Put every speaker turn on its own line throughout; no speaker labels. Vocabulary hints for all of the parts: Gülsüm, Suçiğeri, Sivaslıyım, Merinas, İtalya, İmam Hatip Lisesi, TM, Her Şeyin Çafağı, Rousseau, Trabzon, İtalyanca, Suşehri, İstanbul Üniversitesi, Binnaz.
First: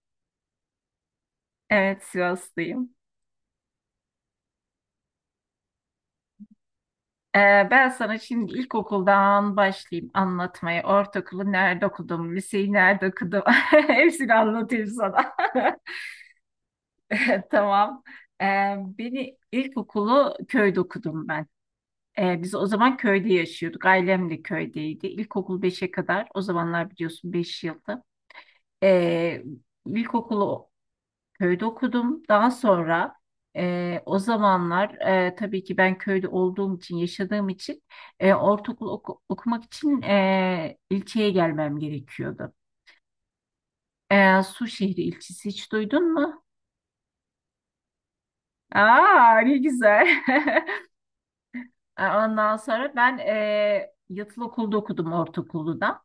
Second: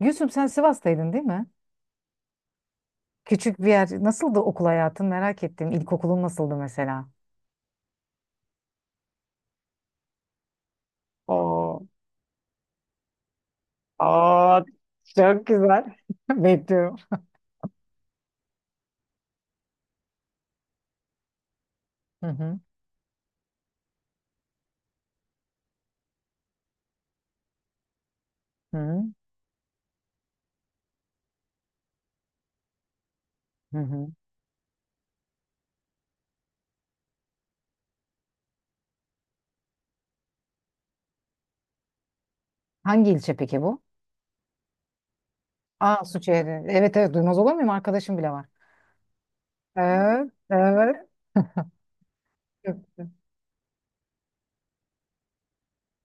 Gülsüm sen Sivas'taydın değil mi?
Evet, Sivaslıyım.
Küçük bir yer. Nasıldı okul hayatın? Merak ettim. İlkokulun nasıldı mesela?
Ee, Ben sana şimdi ilkokuldan başlayayım anlatmaya. Ortaokulu nerede
Oo,
okudum, liseyi nerede okudum, hepsini
aa,
anlatayım sana.
çok güzel. Bekliyorum.
Tamam. Ee, Beni ilkokulu köyde okudum ben.
Hı
Biz
hı.
o zaman köyde yaşıyorduk. Ailem de köydeydi. İlkokul beşe kadar. O zamanlar biliyorsun 5 yıldı.
Hı hı.
Ee, ilkokulu köyde okudum. Daha sonra
Hı hı.
o zamanlar tabii ki ben köyde olduğum için, yaşadığım için okumak için ilçeye gelmem gerekiyordu.
Hangi ilçe peki bu?
E, Suşehri ilçesi hiç
Aa,
duydun mu?
Suçiğeri. Evet, evet, duymaz olur muyum? Arkadaşım bile var.
Aa, ne güzel.
Evet, evet.
Ondan
Çok
sonra
güzel.
ben yatılı okulda okudum ortaokulda. Da.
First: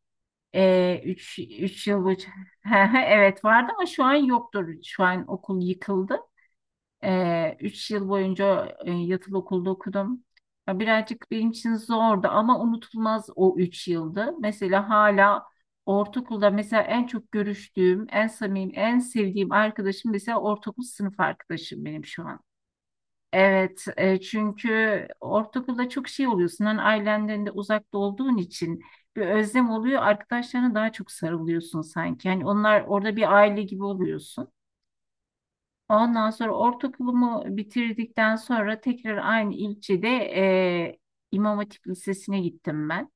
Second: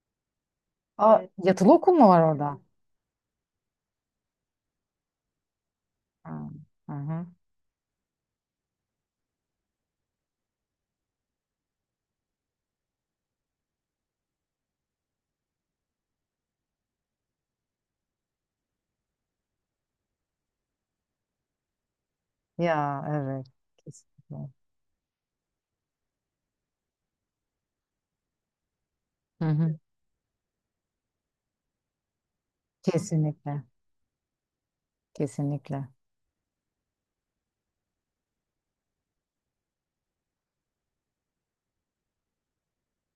Aa, evet. Yatılı
Üç
okul
yıl
mu var
boyunca.
orada?
Evet vardı ama şu an yoktur. Şu an okul yıkıldı.
Ha. Hı hı.
Üç yıl boyunca yatılı okulda okudum. Ya birazcık benim için zordu ama unutulmaz o 3 yıldı. Mesela hala ortaokulda mesela en çok görüştüğüm, en samimi, en sevdiğim arkadaşım mesela ortaokul sınıf arkadaşım benim şu an.
Ya, evet.
Evet,
Kesinlikle.
çünkü ortaokulda çok şey oluyorsun. Hani ailenden de uzakta olduğun için bir
Hı
özlem
hı.
oluyor. Arkadaşlarına daha çok sarılıyorsun sanki. Yani onlar orada bir aile
Kesinlikle.
gibi oluyorsun.
Kesinlikle.
Ondan sonra ortaokulumu bitirdikten sonra tekrar aynı ilçede e, İmam Hatip Lisesi'ne gittim ben.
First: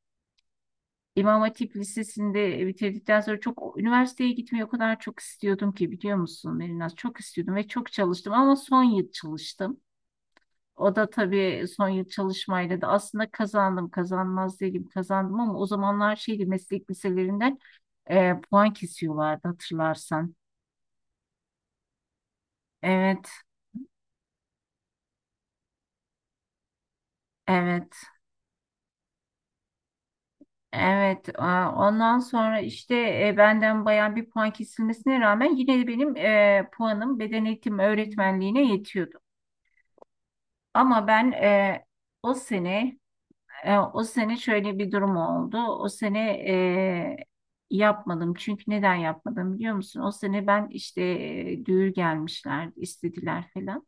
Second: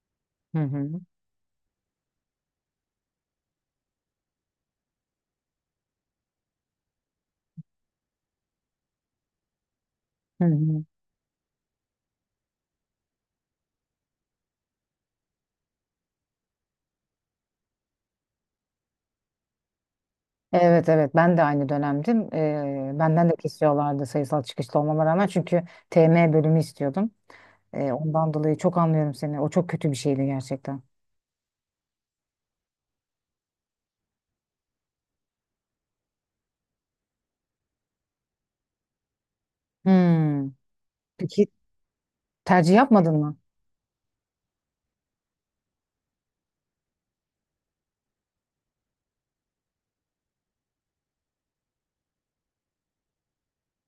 Hı hı.
İmam Hatip Lisesi'nde bitirdikten sonra çok üniversiteye gitmeyi o kadar çok istiyordum ki biliyor musun Merinas? Çok istiyordum ve çok çalıştım ama son yıl çalıştım.
Hı hı.
O da tabii son yıl çalışmayla da aslında kazandım kazanmaz değilim kazandım ama o zamanlar şeydi meslek liselerinden puan kesiyorlardı hatırlarsan.
Evet, evet, ben de aynı dönemdim.
Evet,
Benden de kesiyorlardı sayısal çıkışlı olmama rağmen çünkü TM bölümü istiyordum.
evet.
Ondan dolayı çok anlıyorum seni. O çok kötü bir şeydi gerçekten.
Evet, ondan sonra işte benden bayağı bir puan kesilmesine rağmen yine de benim puanım beden eğitimi öğretmenliğine yetiyordu.
Hmm.
Ama ben
Peki
e, o
tercih
sene
yapmadın mı?
e, o sene şöyle bir durum oldu. O sene yapmadım. Çünkü neden yapmadım biliyor musun? O sene ben işte düğür gelmişler, istediler falan.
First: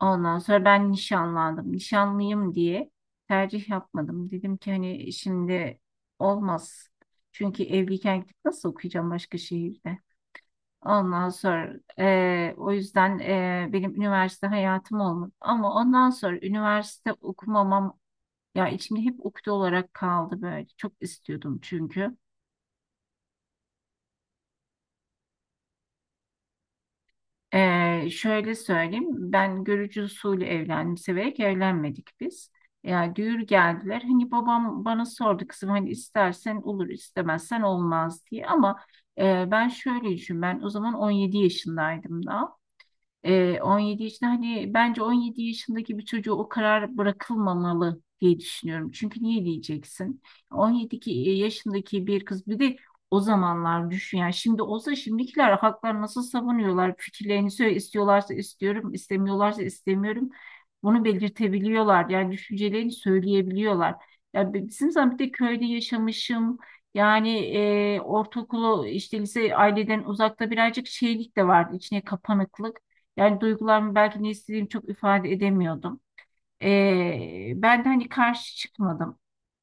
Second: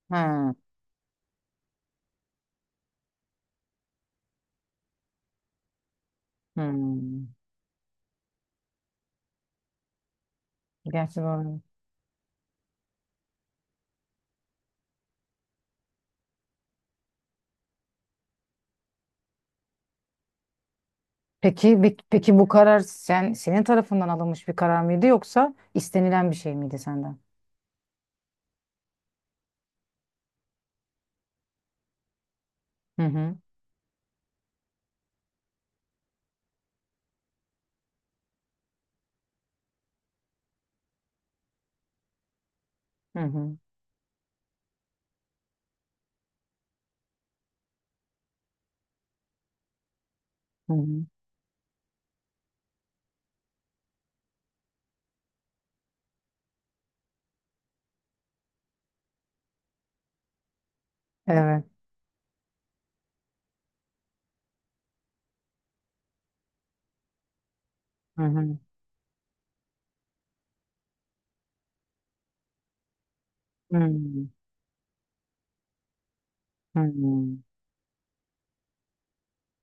Ondan
Ha.
sonra ben nişanlandım. Nişanlıyım diye tercih yapmadım. Dedim ki hani şimdi olmaz.
Hmm.
Çünkü evliyken gidip nasıl okuyacağım başka şehirde?
Gerçi
Ondan
doğru.
sonra o yüzden benim üniversite hayatım olmadı. Ama ondan sonra üniversite okumamam ya içimde hep ukde olarak kaldı böyle. Çok istiyordum
Peki pe-
çünkü.
peki bu karar senin tarafından alınmış bir karar mıydı yoksa istenilen bir şey miydi senden?
Şöyle söyleyeyim, ben görücü usulü evlendim, severek evlenmedik biz.
Hı
Yani
hı.
düğür geldiler, hani babam bana sordu kızım hani istersen olur, istemezsen olmaz diye. Ama ben şöyle düşün, ben o zaman 17 yaşındaydım da.
Hı hı.
17 yaşında hani bence 17 yaşındaki bir çocuğu o karar bırakılmamalı diye düşünüyorum. Çünkü niye diyeceksin?
Hı
17
hı.
ki- e, Yaşındaki bir kız bir de o zamanlar düşün yani şimdi olsa şimdikiler haklar nasıl savunuyorlar fikirlerini söyle istiyorlarsa istiyorum istemiyorlarsa istemiyorum bunu
Evet.
belirtebiliyorlar yani düşüncelerini söyleyebiliyorlar. Ya bizim zaman bir de köyde yaşamışım yani
Hı hı.
ortaokulu işte lise aileden uzakta birazcık şeylik de vardı içine kapanıklık. Yani
Hı
duygularımı belki
hı.
ne istediğimi çok ifade edemiyordum. Ben de hani karşı çıkmadım.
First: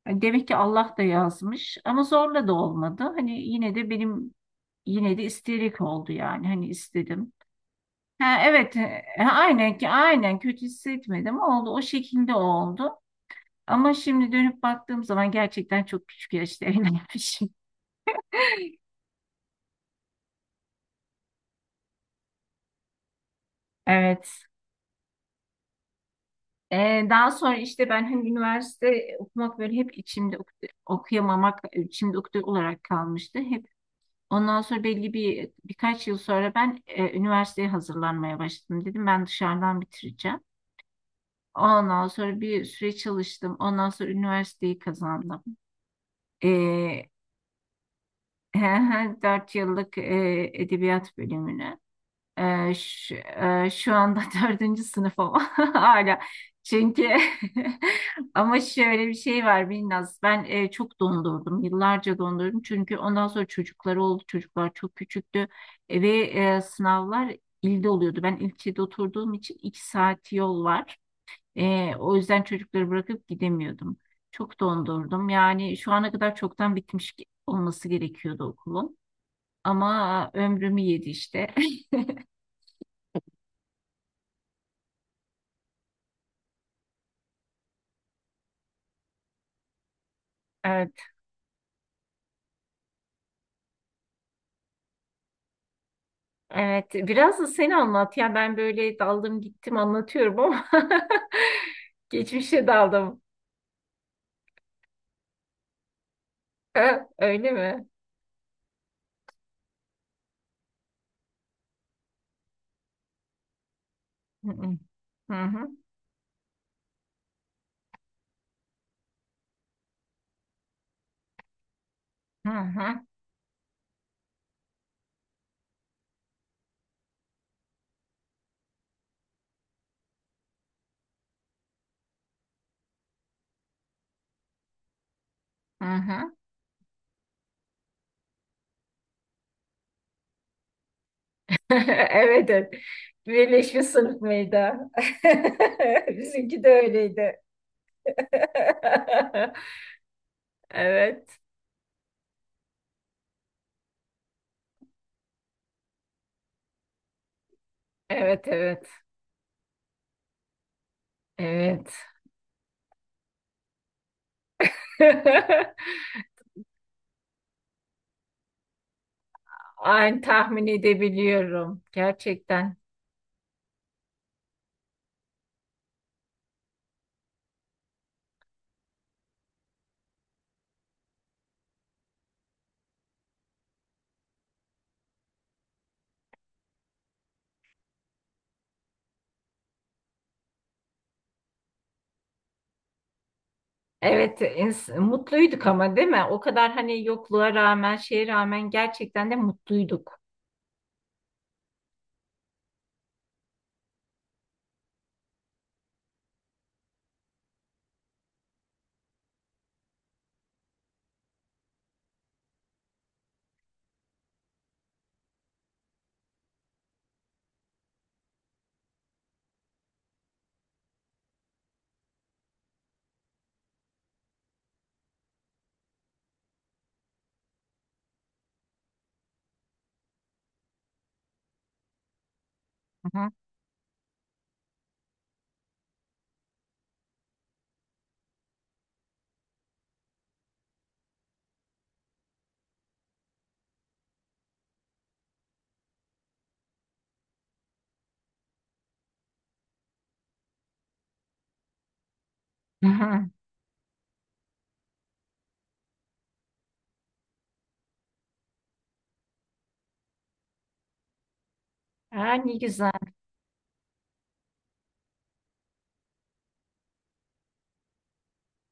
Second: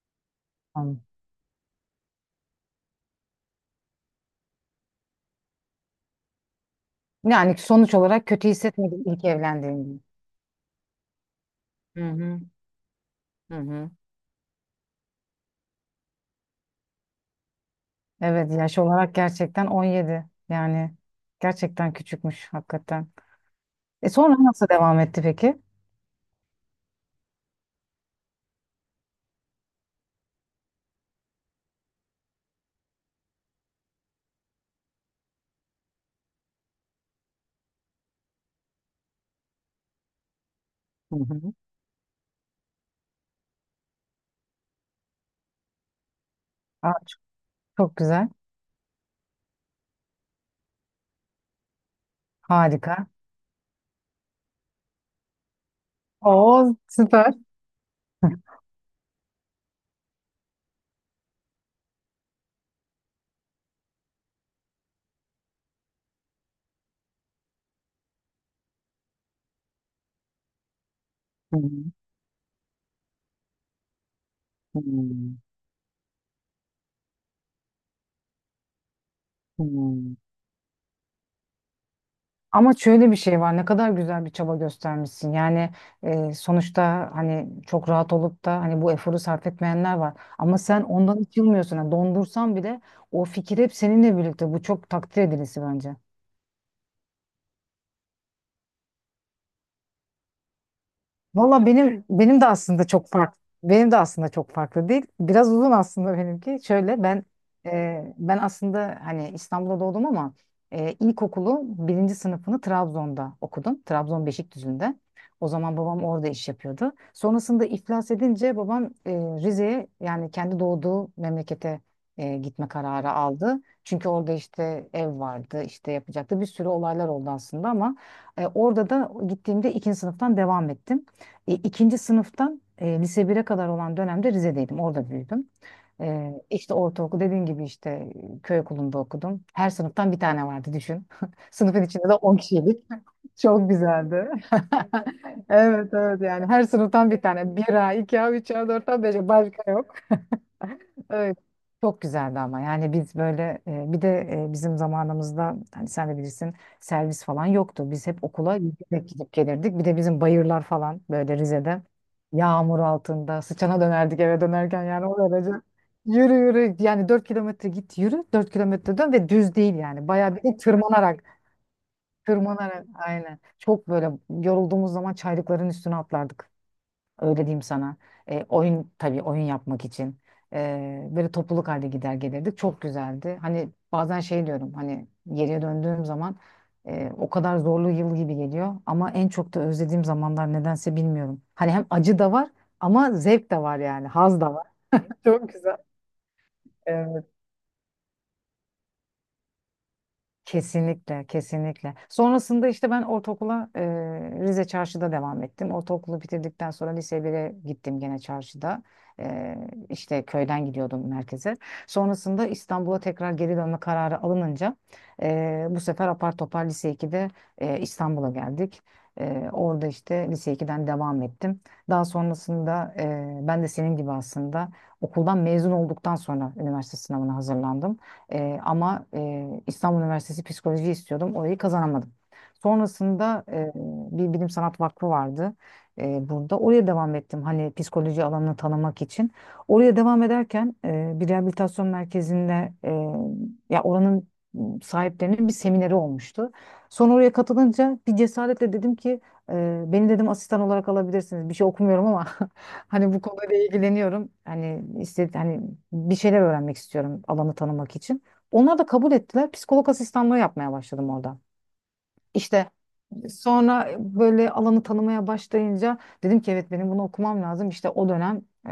Yani demek ki
Hı
Allah
hı.
da yazmış ama zorla da olmadı. Yine de isteyerek oldu yani hani istedim.
Yani sonuç olarak
Ha,
kötü
evet,
hissetmedim ilk evlendiğimde.
aynen kötü hissetmedim oldu o
Hı
şekilde
hı.
oldu.
Hı hı.
Ama şimdi dönüp baktığım zaman gerçekten çok küçük yaşta evlenmişim.
Evet, yaş olarak gerçekten 17. Yani gerçekten küçükmüş hakikaten. Sonra
Evet.
nasıl devam etti peki?
Daha sonra işte ben hani üniversite okumak böyle hep içimde okuyamamak, içimde ukde olarak kalmıştı. Hep ondan sonra belli bir birkaç yıl sonra ben üniversiteye hazırlanmaya başladım. Dedim ben dışarıdan bitireceğim.
Hı hı.
Ondan sonra bir süre çalıştım. Ondan sonra üniversiteyi kazandım.
Aa,
Ee,
çok güzel.
4 yıllık edebiyat bölümünü.
Harika.
Şu anda dördüncü sınıf ama hala.
Oo,
Çünkü
süper.
ama şöyle bir şey var Binnaz. Ben çok dondurdum. Yıllarca dondurdum. Çünkü ondan sonra çocukları oldu. Çocuklar çok küçüktü. E, ve Sınavlar ilde oluyordu. Ben ilçede oturduğum için 2 saat yol var.
Hı hı.
O yüzden çocukları bırakıp gidemiyordum. Çok
Hı
dondurdum. Yani şu ana kadar çoktan bitmiş olması gerekiyordu okulun.
hı.
Ama ömrümü yedi işte.
Ama şöyle bir şey var. Ne kadar güzel bir çaba göstermişsin. Yani sonuçta hani çok rahat olup da hani bu eforu sarf etmeyenler var. Ama sen
Evet.
ondan hiç yılmıyorsun. Yani dondursan bile o fikir hep seninle birlikte. Bu çok takdir edilisi bence.
Evet, biraz da sen anlat. Ya ben böyle daldım gittim anlatıyorum ama
Valla benim de
geçmişe
aslında çok
daldım.
farklı. Benim de aslında çok farklı değil. Biraz uzun aslında benimki. Şöyle, ben
Öyle mi?
e, ben aslında hani İstanbul'da doğdum ama ilkokulu birinci sınıfını Trabzon'da okudum. Trabzon
Hı
Beşikdüzü'nde.
hı
O
hı
zaman babam orada iş yapıyordu. Sonrasında iflas edince babam Rize'ye, yani kendi doğduğu memlekete
hı
gitme
hı.
kararı aldı. Çünkü orada işte ev vardı, işte yapacaktı. Bir sürü olaylar oldu aslında ama orada da gittiğimde ikinci sınıftan devam ettim. İkinci sınıftan lise 1'e kadar olan dönemde Rize'deydim. Orada büyüdüm.
hı hı.
İşte ortaokul dediğin gibi işte köy okulunda okudum. Her sınıftan bir tane vardı düşün. Sınıfın içinde de 10
Evet, evet.
kişiydik. Çok
Birleşmiş sınıf
güzeldi.
mıydı?
Evet, evet, yani
Bizimki
her
de
sınıftan bir
öyleydi.
tane. Bir, a 2A, 3A, 4A, 5A başka yok. Evet.
Evet,
Çok güzeldi ama yani biz böyle bir de bizim zamanımızda hani sen de bilirsin, servis falan yoktu. Biz hep
evet,
okula
evet,
yürüyerek gidip gelirdik. Bir de bizim bayırlar falan böyle Rize'de
evet.
yağmur altında sıçana dönerdik eve dönerken, yani o derece. Yürü yürü, yani 4 kilometre git, yürü 4 kilometre dön ve düz değil, yani
Aynı
bayağı bir de
tahmin
tırmanarak
edebiliyorum gerçekten.
tırmanarak, aynen. Çok böyle yorulduğumuz zaman çaylıkların üstüne atlardık. Öyle diyeyim sana. Oyun, tabii oyun yapmak için. Böyle topluluk halde gider gelirdik. Çok güzeldi. Hani bazen şey diyorum, hani geriye döndüğüm zaman o kadar zorlu yıl gibi geliyor. Ama en çok da özlediğim zamanlar, nedense bilmiyorum. Hani hem acı da var ama zevk de var yani.
Evet,
Haz da var. Çok
mutluyduk
güzel.
ama değil mi? O kadar hani
Evet.
yokluğa rağmen, şeye rağmen gerçekten de mutluyduk.
Kesinlikle, kesinlikle. Sonrasında işte ben ortaokula Rize Çarşı'da devam ettim. Ortaokulu bitirdikten sonra lise 1'e gittim gene çarşıda. E, işte köyden gidiyordum merkeze. Sonrasında İstanbul'a tekrar geri dönme kararı alınınca bu sefer apar topar lise 2'de İstanbul'a geldik. Orada işte lise 2'den devam ettim. Daha sonrasında ben de senin gibi aslında okuldan mezun olduktan sonra üniversite sınavına hazırlandım. Ama İstanbul Üniversitesi psikoloji istiyordum. Orayı kazanamadım.
Hı hı.
Sonrasında bir bilim sanat vakfı vardı burada. Oraya devam ettim, hani psikoloji alanını tanımak için. Oraya devam ederken bir rehabilitasyon merkezinde ya oranın sahiplerinin bir semineri olmuştu. Sonra oraya katılınca bir cesaretle dedim ki beni, dedim, asistan olarak alabilirsiniz. Bir şey okumuyorum ama
Hı
hani bu
hı.
konuyla ilgileniyorum. Hani istedi hani bir şeyler öğrenmek istiyorum, alanı tanımak için. Onlar da kabul ettiler. Psikolog asistanlığı yapmaya başladım orada.
Ha, ne
İşte
güzel.
sonra böyle alanı tanımaya başlayınca dedim ki evet, benim bunu okumam lazım. İşte o dönem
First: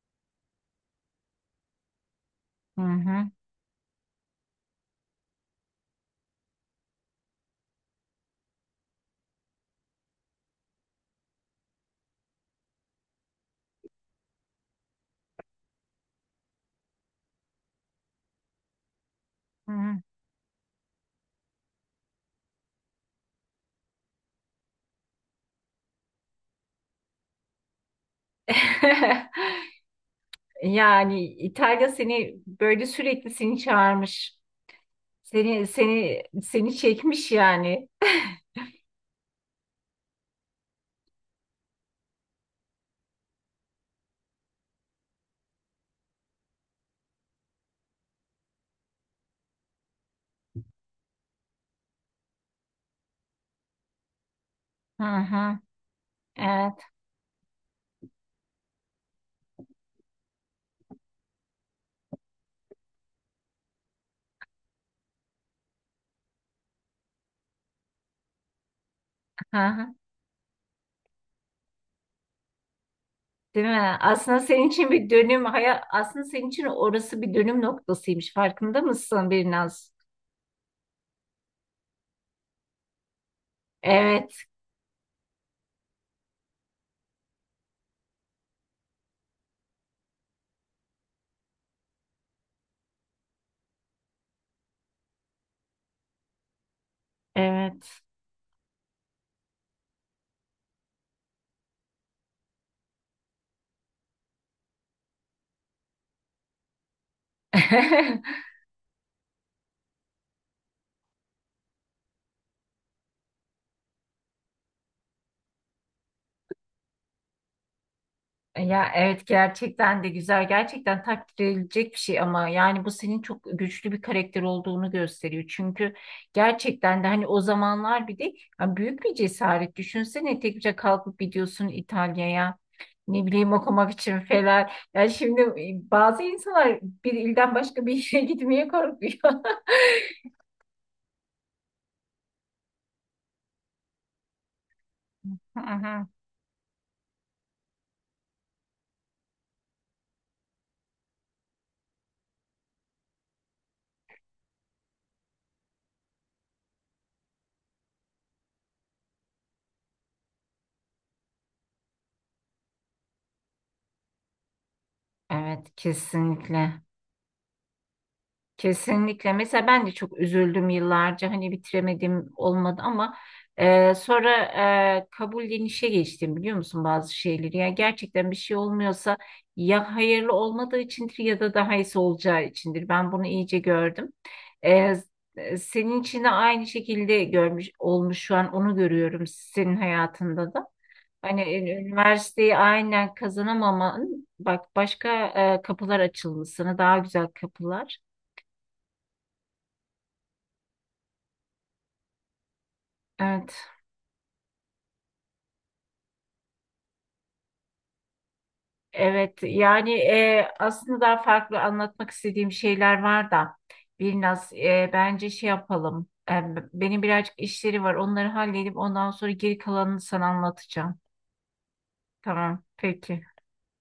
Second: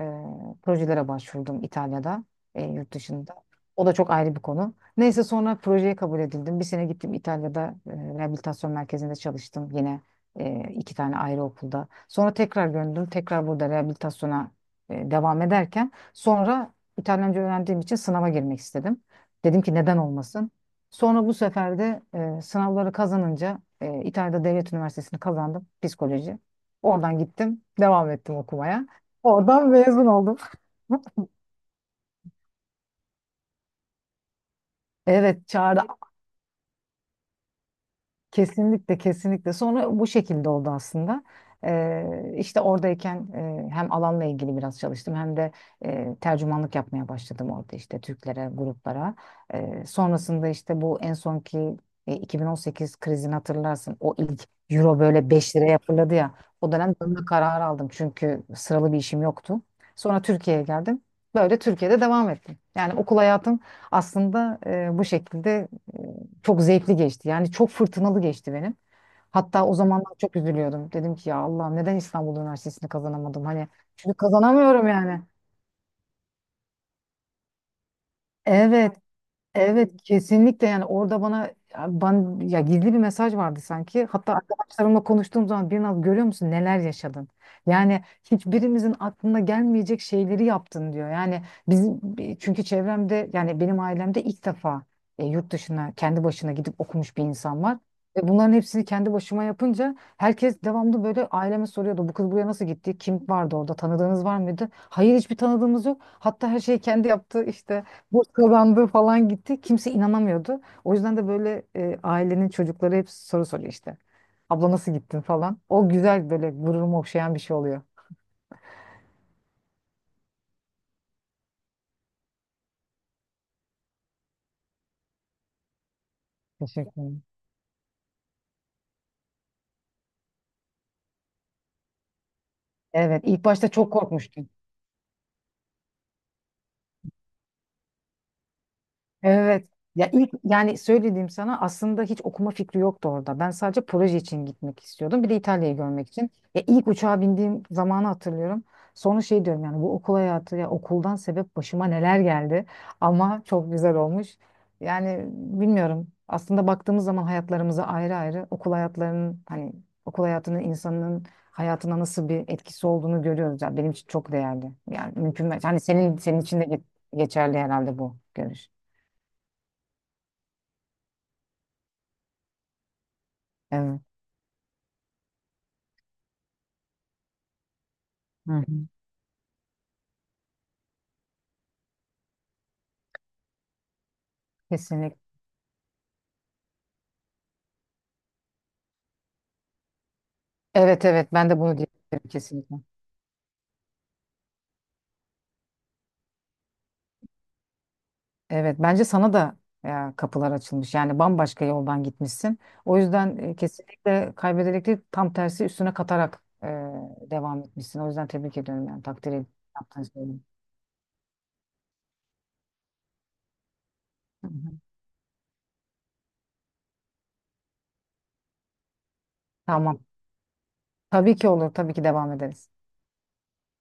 projelere başvurdum İtalya'da,
Hı
yurt
hı.
dışında. O da çok ayrı bir konu. Neyse, sonra projeye kabul edildim. Bir sene gittim İtalya'da, rehabilitasyon merkezinde çalıştım. Yine 2 tane ayrı okulda. Sonra tekrar döndüm. Tekrar burada rehabilitasyona devam ederken sonra İtalyanca öğrendiğim için sınava girmek istedim. Dedim
Hı
ki neden
hı.
olmasın? Sonra bu sefer de sınavları kazanınca İtalya'da Devlet Üniversitesi'ni kazandım, psikoloji. Oradan gittim, devam ettim okumaya. Oradan mezun oldum.
Yani İtalya seni böyle sürekli seni çağırmış.
Evet,
Seni
çağrı.
seni seni çekmiş yani.
Kesinlikle, kesinlikle, sonra bu şekilde oldu aslında. İşte oradayken hem alanla ilgili biraz çalıştım hem de tercümanlık yapmaya başladım orada, işte Türklere, gruplara. Sonrasında işte bu en sonki 2018 krizini hatırlarsın, o ilk euro
Hı
böyle 5
hı.
liraya fırladı ya, o
Evet.
dönem dönme kararı aldım çünkü sıralı bir işim yoktu. Sonra Türkiye'ye geldim, böyle Türkiye'de devam ettim. Yani okul hayatım aslında bu şekilde çok zevkli geçti. Yani çok fırtınalı geçti benim.
Hı
Hatta o
hı.
zamanlar çok üzülüyordum. Dedim ki ya Allah'ım, neden İstanbul Üniversitesi'ni kazanamadım?
Değil
Hani
mi?
çünkü
Aslında senin
kazanamıyorum
için bir
yani.
dönüm hayat aslında senin için orası bir dönüm noktasıymış. Farkında
Evet.
mısın
Evet,
biraz?
kesinlikle, yani orada bana ya ben, ya gizli bir mesaj vardı sanki. Hatta
Evet,
arkadaşlarımla konuştuğum zaman, bir naz, görüyor musun neler yaşadın? Yani hiçbirimizin aklına gelmeyecek şeyleri yaptın, diyor. Yani bizim, çünkü çevremde, yani benim ailemde ilk defa yurt dışına kendi başına gidip okumuş bir insan var.
evet.
Ve bunların hepsini kendi başıma yapınca herkes devamlı böyle aileme soruyordu. Bu kız buraya nasıl gitti? Kim vardı orada? Tanıdığınız var mıydı? Hayır, hiçbir tanıdığımız yok. Hatta her şeyi kendi yaptı, işte burs kazandı falan gitti. Kimse inanamıyordu. O yüzden de böyle ailenin çocukları hep soru soruyor işte. Abla nasıl gittin falan. O güzel böyle, gururumu okşayan bir şey oluyor.
Ya evet gerçekten de güzel gerçekten takdir edilecek bir şey ama yani bu senin çok güçlü bir karakter olduğunu gösteriyor. Çünkü
Teşekkür
gerçekten de
ederim.
hani o zamanlar bir de ya büyük bir cesaret düşünsene tek başına kalkıp gidiyorsun İtalya'ya
Evet,
ne
ilk
bileyim
başta
okumak
çok
için
korkmuştum.
falan. Yani şimdi bazı insanlar bir ilden başka bir yere gitmeye korkuyor.
Evet. Ya ilk, yani söylediğim sana, aslında hiç okuma fikri yoktu orada. Ben sadece proje için gitmek istiyordum. Bir de
Hı
İtalya'yı
hı.
görmek için. Ya ilk uçağa bindiğim zamanı hatırlıyorum. Sonra şey diyorum, yani bu okul hayatı, ya okuldan sebep başıma neler geldi. Ama çok güzel olmuş. Yani bilmiyorum. Aslında baktığımız zaman hayatlarımıza ayrı ayrı, okul hayatlarının, hani okul hayatının insanın hayatına nasıl bir etkisi olduğunu görüyoruz. Yani benim için çok değerli. Yani mümkün.
Evet
Hani senin için de
kesinlikle.
geçerli herhalde bu görüş.
Kesinlikle. Mesela ben de çok üzüldüm yıllarca. Hani bitiremedim olmadı ama
Evet.
sonra kabullenişe geçtim biliyor musun bazı şeyleri. Yani gerçekten bir
Hı
şey
hı.
olmuyorsa ya hayırlı olmadığı içindir ya da daha iyisi olacağı içindir. Ben bunu iyice gördüm. E,
Kesinlikle.
Senin için de aynı şekilde görmüş olmuş şu an onu görüyorum senin hayatında da.
Evet, evet,
Hani
ben de bunu diyebilirim
üniversiteyi
kesinlikle.
aynen kazanamaman bak başka kapılar açılmasını daha güzel kapılar.
Evet, bence sana da ya, kapılar açılmış. Yani bambaşka yoldan gitmişsin. O yüzden
Evet.
kesinlikle kaybederek değil, tam tersi üstüne katarak devam etmişsin. O yüzden tebrik ediyorum, yani takdir
Evet
ediyorum
yani
yaptığın şeyi.
aslında daha farklı anlatmak istediğim şeyler var da
Hı
biraz
hı.
bence şey yapalım. Benim birazcık işleri var onları halledip ondan sonra geri kalanını
Tamam.
sana anlatacağım.
Tabii ki olur. Tabii ki devam
Tamam
ederiz.
peki.